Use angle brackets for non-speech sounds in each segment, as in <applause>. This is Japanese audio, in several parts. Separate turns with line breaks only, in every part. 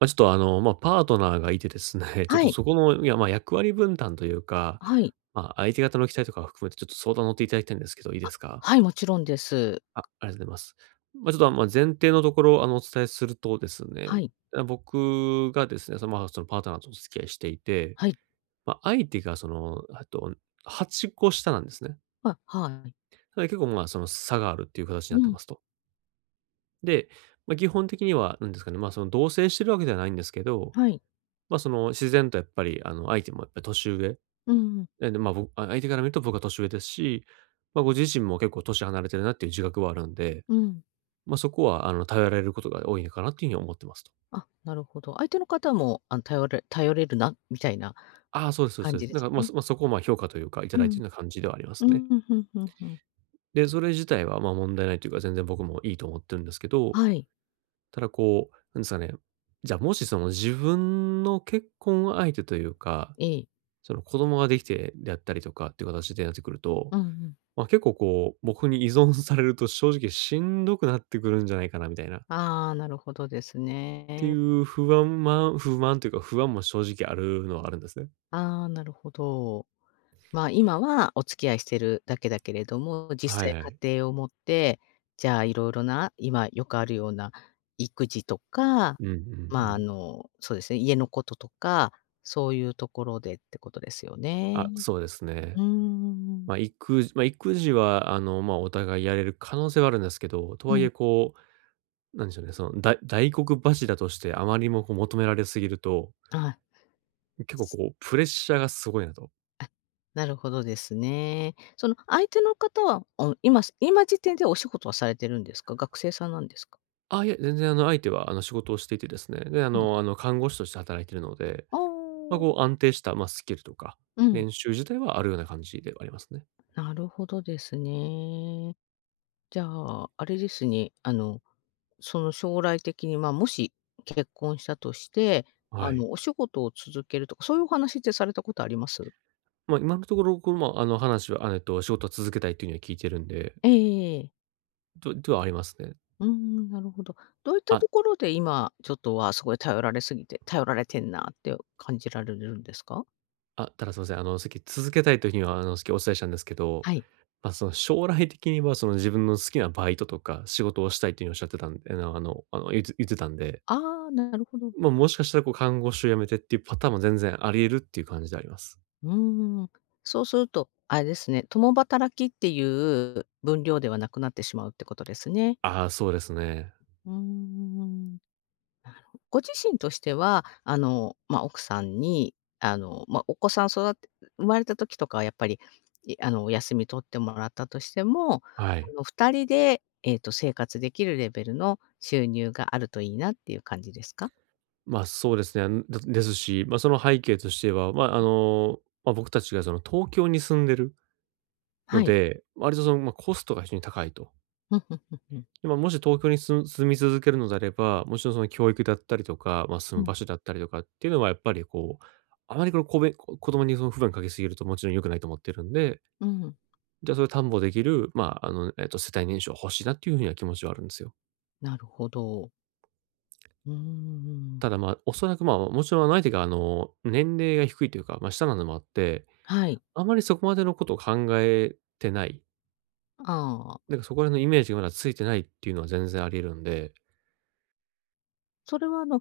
ま、ちょっとあの、ま、パートナーがいてですね、<laughs> ちょっ
は
と
い。
そこの、いや、ま、役割分担というか、
はい。
相手方の期待とかを含めてちょっと相談乗っていただきたいんですけど、いいですか？
はい、もちろんです。
あ、ありがとうございます。ま、ちょっと、あ、ま、前提のところ、お伝えするとです
は
ね、
い。
僕がですね、そのパートナーとお付き合いしていて、
はい。
相手がその、あと8個下なんですね。
はい。
なので結構、その差があるっていう形に
う
なって
ん。
ますと。で、基本的には、なんですかね、その同棲してるわけではないんですけど、
はい。
まあ、その、自然とやっぱり、相手もやっぱり年上、
うんうん。
まあ、相手から見ると僕は年上ですし、まあ、ご自身も結構年離れてるなっていう自覚はあるんで、
うん。
まあ、そこは、頼られることが多いのかなっていうふうに思ってますと。
あ、なるほど。相手の方も、頼れるなみたいな
ああ、そうです
感
そうで
じ
すそ
で
だ
す
から、
かね。
まあ、そこを、評価というか、い
う
ただいてい
ん。
るような感じではありま
う
すね。
ん、ふんふんふん。
で、それ自体は、問題ないというか、全然僕もいいと思ってるんですけど、
はい。
ただこう、なんですかね、じゃ、もしその自分の結婚相手というか、
ええ。
その、子供ができてであったりとかっていう形でなってくると、
うんうん。
まあ、結構こう、僕に依存されると正直しんどくなってくるんじゃないかなみたいな、っ
ああ、なるほどです
て
ね。
いう不安不満というか不安も正直あるのはあるんですね。
ああ、なるほど。まあ、今はお付き合いしてるだけだけれども、実
はい
際
はい。
家庭を持って、じゃあいろいろな、今よくあるような育児とか、
うんうんう
まあ、
ん。
そうですね、家のこととか、そういうところでってことですよね。
あ、そうです
う
ね。
ーん。
まあ、育児はまあ、お互いやれる可能性はあるんですけど、と
う
はい
ん。
えこう、なんでしょうね、その大黒柱としてあまりにもこう求められすぎると、
あ、
結構こうプレッシャーがすごいなと。
あ、なるほどですね。その相手の方は、今時点でお仕事はされてるんですか？学生さんなんですか？
あ、いや全然あの、相手は仕事をしていてですね、で、
はい。
看護師として働いているので、
ああ、
まあ、こう安定した、まあ、スキルとか、
うん、
練習自体はあるような感じではありますね。
なるほどですね。じゃあ、あれですね、その将来的に、まあ、もし結婚したとして、
はい。
お仕事を続けるとか、そういうお話ってされたことあります？
まあ、今のところ、この、まあ、あの、話は、仕事は続けたいというには聞いてるんで、
ええええ。
とではありますね。
うーん、なるほど。どういった
あ
ところで今、ちょっと、すごい頼られすぎて頼られてんなって感じられるんですか？
あ、ただすいません、さっき続けたいというふうには、さっきお伝えしたんですけど、
はい。
まあ、その将来的には、その自分の好きなバイトとか仕事をしたいというふうにおっしゃってたんで、言ってたんで、
ああ、なるほど。
まあ、もしかしたらこう看護師を辞めてっていうパターンも全然あり得るっていう感じであります。
うーん。そうすると、あれですね、共働きっていう分量ではなくなってしまうってことですね。
ああ、そうですね。
うーん。ご自身としては、まあ、奥さんに、まあ、お子さん育て生まれた時とかはやっぱり、いあの、お休み取ってもらったとしても、
はい。
2人で、生活できるレベルの収入があるといいなっていう感じですか？
ま、そうですね。だですし、その背景としては、まあ、僕たちがその東京に住んでる
は
の
い。
で、割とその、まあ、コストが非常に高いと。
うん、うんうんうん。
で、もし東京に住み続けるのであれば、もちろんその教育だったりとか、まあ、住む
う
場所だったりとかっていうのはやっぱりこう、あまりこの子供にその負担かけすぎるともちろん良くないと思ってるんで、
ん、うん。
じゃあそれを担保できる、世帯年収欲しいなっていうふうには気持ちはあるんですよ。
なるほど。うーん。
ただ、まあ、おそらく、まあ、もちろん相手が年齢が低いというか、まあ、下なのもあって、
はい。
あまりそこまでのことを考えてない。
ああ。
なんかそこら辺のイメージがまだついてないっていうのは全然あり得るんで。
それは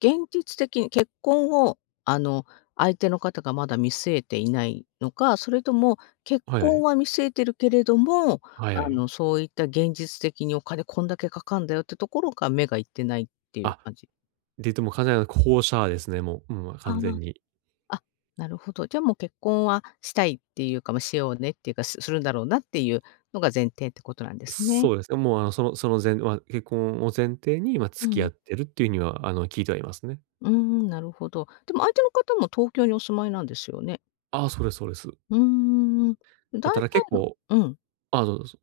現実的に結婚をあの、相手の方がまだ見据えていないのか、それとも結
はいは
婚
い。
は見据えてるけれども、
はいはい。
そういった現実的にお金こんだけかかんだよってところが目がいってないっていう
あ、
感じ。
で言うともう完全な後者ですね、もう。うん、
あ
完全に。
あ、あ、なるほど。じゃあもう結婚はしたいっていうか、まあ、しようねっていうか、するんだろうなっていうのが前提ってことなんですね。
そうですね。もうあの、そのその前まあ、結婚を前提に、今
う
付き合っ
ん。
てるっていうには、聞いてはいますね。
うーん、なるほど。でも相手の方も東京にお住まいなんですよね？
ああ、そうですそうです。
うーん、大
まあ、た
体
だ結
の
構
うん。
あ、どうぞ。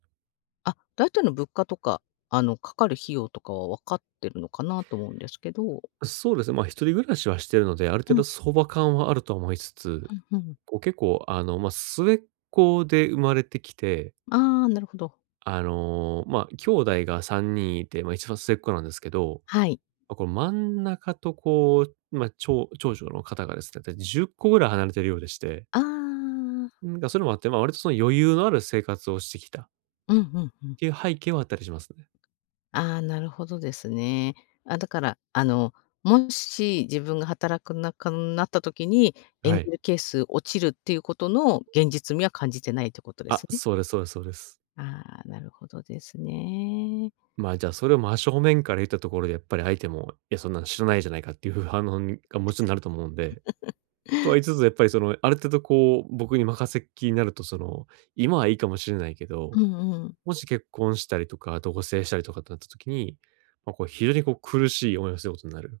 あ、大体の物価とか、かかる費用とかは分かってるのかなと思うんですけど。
そうですね、まあ、一人暮らしはしてるので、ある
う
程
ん、
度相場感はあるとは思いつつ、
うん、うん。
こう結構あの、まあ、末っ子で生まれてきて
ああ、なるほど。
あの、まあ、兄弟が3人いて、まあ、一番末っ子なんですけど、
はい。
この真ん中とこう、まあ、長女の方がですね、だ10個ぐらい離れてるようでして、
ああ。
なん、それもあって、まあ、割とその余裕のある生活をしてきたっ
うんうんうん。
ていう背景はあったりしますね。
ああ、なるほどですね。あ、だから、もし自分が働くなかなった時に、エン
は
ゲ
い。
ル係数落ちるっていうことの現実味は感じてないってことです
あ、
ね。
そうですそうですそうです。
ああ、なるほどですね。
まあ、じゃあ、それを真正面から言ったところでやっぱり相手も、いや、そんなの知らないじゃないかっていう反応にもちろんなると思うんで、とは言い
<laughs>
つつ、やっぱりその、ある程度こう、僕に任せっきりになると、その、今はいいかもしれないけ
う
ど
んうん。
もし結婚したりとか、同棲したりとかってなった時に、まあ、こう非常にこう苦しい思いをすることになる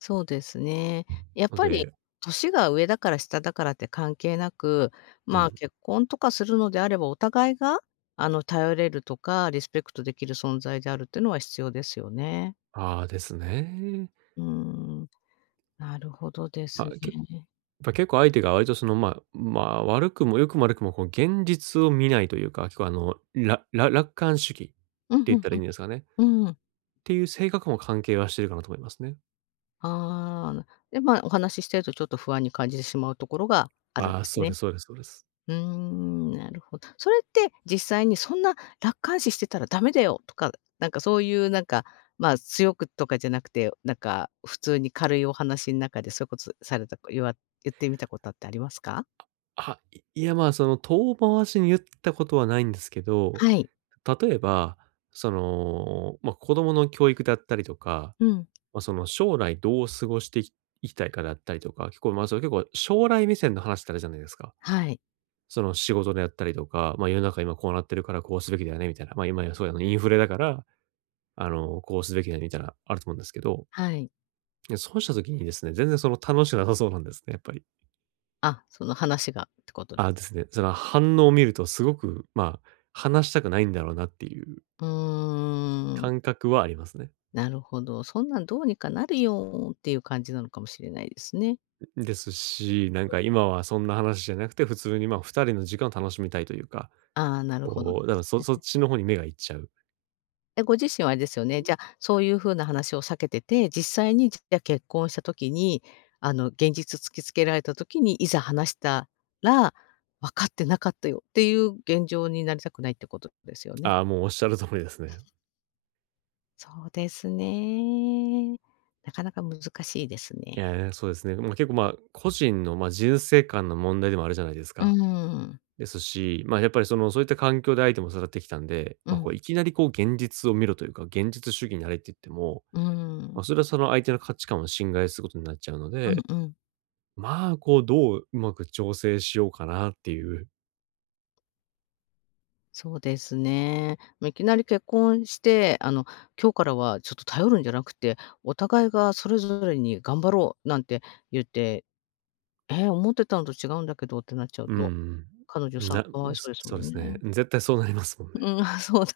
そうですね。やっ
の
ぱり
で、
年が上だから下だからって関係なく、
う
まあ、
ん。
結婚とかするのであれば、お互いが、頼れるとか、リスペクトできる存在であるっていうのは必要ですよね。
ああ、ですね。
うーん、なるほどで
ま
す
あ、や
ね。
っぱ結構相手が割とその、まあ、悪くも良くも悪くもこう現実を見ないというか、結構あの、楽観主義って
うん、
言
う
っ
ん
たらいいんですかね。っ
うん。うん。
ていう性格も関係はしてるかなと思いますね。
ああ、で、まあ、お話ししてるとちょっと不安に感じてしまうところがあるんで
ああ、
す
そうで
ね。
すそうですそうです。
うーん、なるほど。それって実際にそんな楽観視してたらダメだよとか、なんかそういうなんか、まあ、強くとかじゃなくて、なんか普通に軽いお話の中でそういうことされた言わ言ってみたことってありますか？
あ、いいや、まあ、その遠回しに言ったことはないんですけど、
はい。
例えば、その、まあ、子供の教育だったりとか、
うん。
まあ、その将来どう過ごしていきたいかだったりとか、結構、まあ、それ結構将来目線の話ってあるじゃないですか。
はい。
その仕事であったりとか、まあ、世の中今こうなってるからこうすべきだよねみたいな、まあ、今やそうやのインフレだから、こうすべきだよねみたいなあると思うんですけど、
はい。
いや、そうした時にですね、全然その楽しくなさそうなんですね、やっぱり。
あ、その話がってことで
ああ、
す。
ですね。その反応を見るとすごく、まあ、話したくないんだろうなっていう
うーん、
感覚はありますね。
なるほど。そんなんどうにかなるよっていう感じなのかもしれないですね。
ですし、なんか今はそんな話じゃなくて、普通にまあ2人の時間を楽しみたいというか、
ああ、なるほどで
こう、だから
す
そっ
ね。
ちの方に目がいっちゃう。
え、ご自身はあれですよね、じゃ、そういう風な話を避けてて、実際にじゃ、結婚した時に、現実突きつけられた時に、いざ話したら、「分かってなかったよ」っていう現状になりたくないってことですよね。
ああ、もうおっしゃる通りですね。
そうですね。なかなか難しいですね。
いや、そうですね。まあ、個人の人生観の問題でもあるじゃないです
う
か。
ん。
ですし、まあやっぱりその、そういった環境で相手も育ってきたんで、
う
まあ
ん、
こういきなりこう現実を見ろというか、現実主義になれって言っても、
う
まあ、
ん。
それはその相手の価値観を侵害することになっちゃうので、
うんうん。
まあ、こう、どううまく調整しようかなっていう。
そうですね。ま、いきなり結婚して、今日からはちょっと頼るんじゃなくて、お互いがそれぞれに頑張ろうなんて言って、え、思ってたのと違うんだけどってなっちゃう
う
と、
ん、
彼女さん
な
かわいそうです
そ
も
うで
ん
す
ね。
ね。絶対そうなりますもんね。
うん、<laughs> そうだ。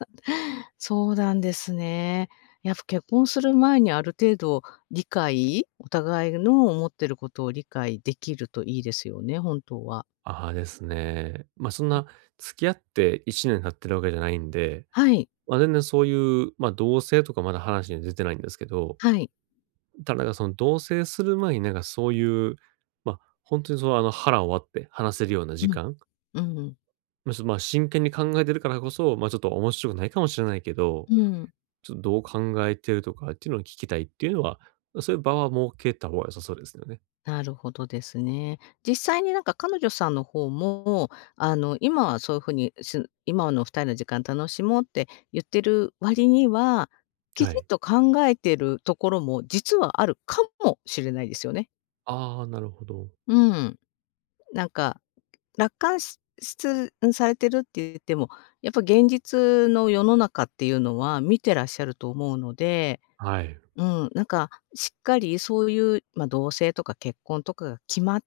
そうなんですね。やっぱ結婚する前にある程度お互いの思ってることを理解できるといいですよね、本当は。
ああ、ですね。まあ、そんな付き合って1年経ってるわけじゃないんで、
はい、
まあ、全然そういう、まあ、同棲とかまだ話に出てないんですけど、
はい。
ただなんかその同棲する前になんかそういう、本当にその、腹を割って話せるような
う
時
ん、
間、
うん。
まあ、ちょっと、ま、真剣に考えてるからこそ、まあ、ちょっと面白くないかもしれないけど
うん。
ちょっとどう考えてるとかっていうのを聞きたいっていうのは、そういう場は設けた方が良さそうですよね。
なるほどですね。実際になんか彼女さんの方も、今はそういう風に、今の2人の時間楽しもうって言ってる割には、き
は
ちん
い。
と考えてるところも実はあるかもしれないですよね。
ああ、なるほど。
うん。なんか、楽観しされてるって言っても、やっぱ現実の世の中っていうのは見てらっしゃると思うので、
はい。
うん、なんか、しっかりそういう、まあ、同棲とか結婚とかが決まっ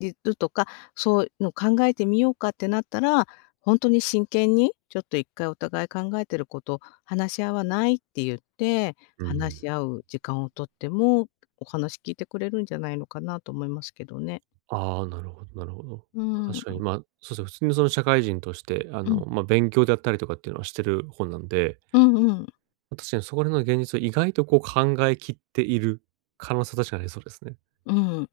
てるとか、そういうの考えてみようかってなったら、本当に真剣に、ちょっと一回お互い考えてること話し合わないって言って、
う
話
ん。
し合う時間をとっても、お話聞いてくれるんじゃないのかなと思いますけどね。
ああ、なるほどなるほど。
うん、
確かに、まあ、そうですね、普通にその社会人として、
うん、
まあ、勉強であったりとかっていうのはしてる方なんで、
うんうん、
確かにそこら辺の現実を意外とこう考えきっている可能性は確かにありそうですね。
うん。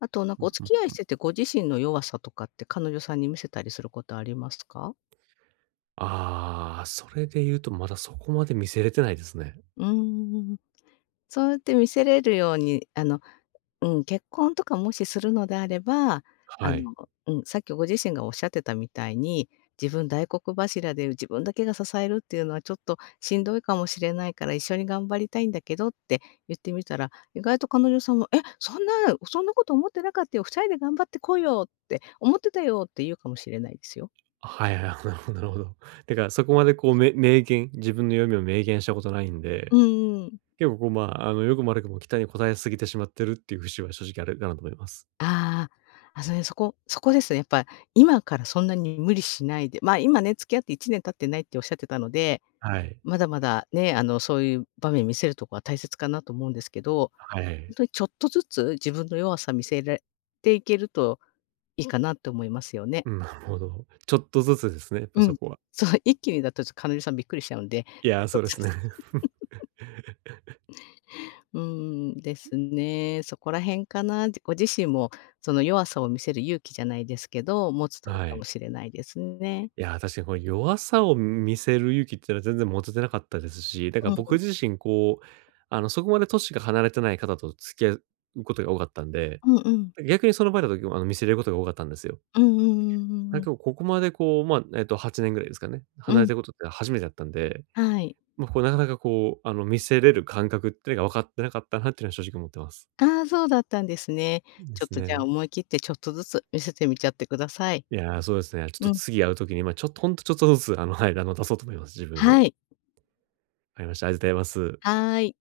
あとなん
う
か
ん
お
う
付き合い
ん。
しててご自身の弱さとかって彼女さんに見せたりすることありますか？
ああ、それで言うとまだそこまで見せれてないですね。
うんうんうん。そうやって見せれるように、うん、結婚とかもしするのであれば、あ
はい。
の、うん、さっきご自身がおっしゃってたみたいに、自分大黒柱で自分だけが支えるっていうのはちょっとしんどいかもしれないから一緒に頑張りたいんだけどって言ってみたら、意外と彼女さんも、え、そんなこと思ってなかったよ、2人で頑張ってこうよって、思ってたよって言うかもしれないですよ。
はいはい、なるほどなるほど。<laughs> てか、そこまでこう、明言自分の読みを明言したことないん
う
で、
ん。
結構こう、良くも悪くも期待に応えすぎてしまってるっていう節は正直あるかなと思います。
あああ、そこそこですね。やっぱ、今からそんなに無理しないで、まあ、今ね、付き合って1年経ってないっておっしゃってたので、
はい。
まだまだね、そういう場面見せるとこは大切かなと思うんですけど、
は
本
い。
当にちょっとずつ自分の弱さ見せられていけるといいかなって思いますよね。
うん、なるほど。ちょっとずつですね、やっぱ
う
そ
ん。
こは。
そう、一気にだと、ちょっと彼女さんびっくりしちゃうんで、<laughs> ち
いや、
ょ
そ
っと
うで
ず
すね。
つ。
<laughs>
うーん、ですね。そこら辺かな。ご自身もその弱さを見せる勇気じゃないですけど、持つといい
は
かも
い。
しれないですね。
いや、確かにこの弱さを見せる勇気っていうのは全然持ててなかったですし、だか
う
ら僕
ん。
自身こう、そこまで年が離れてない方と付き合うことが多かったんで、
うんうん。
逆にその場合だと、見せれることが多かったんですよ。
うんうんうんうん
だ
う
け
ん。
ど、ここまでこう、8年ぐらいですかね、
うんう
離
んう
れ
ん。
てることって初めてだったんで、
はい。
まあ、こうなかなかこう、見せれる感覚っていうのが分かってなかったなっていうのは正直思ってます。
ああ、そうだったんですね。
で
ちょっ
す
とじゃあ
ね。
思い切ってちょっとずつ見せてみちゃってください。
いやー、そうですね。ちょっと
うん。
次会う時に、まあ、ちょっとほんとちょっとずつ、<laughs> はい、出そうと思います、自分
は
を。
い。
わかりました。ありがとうございます。
はい。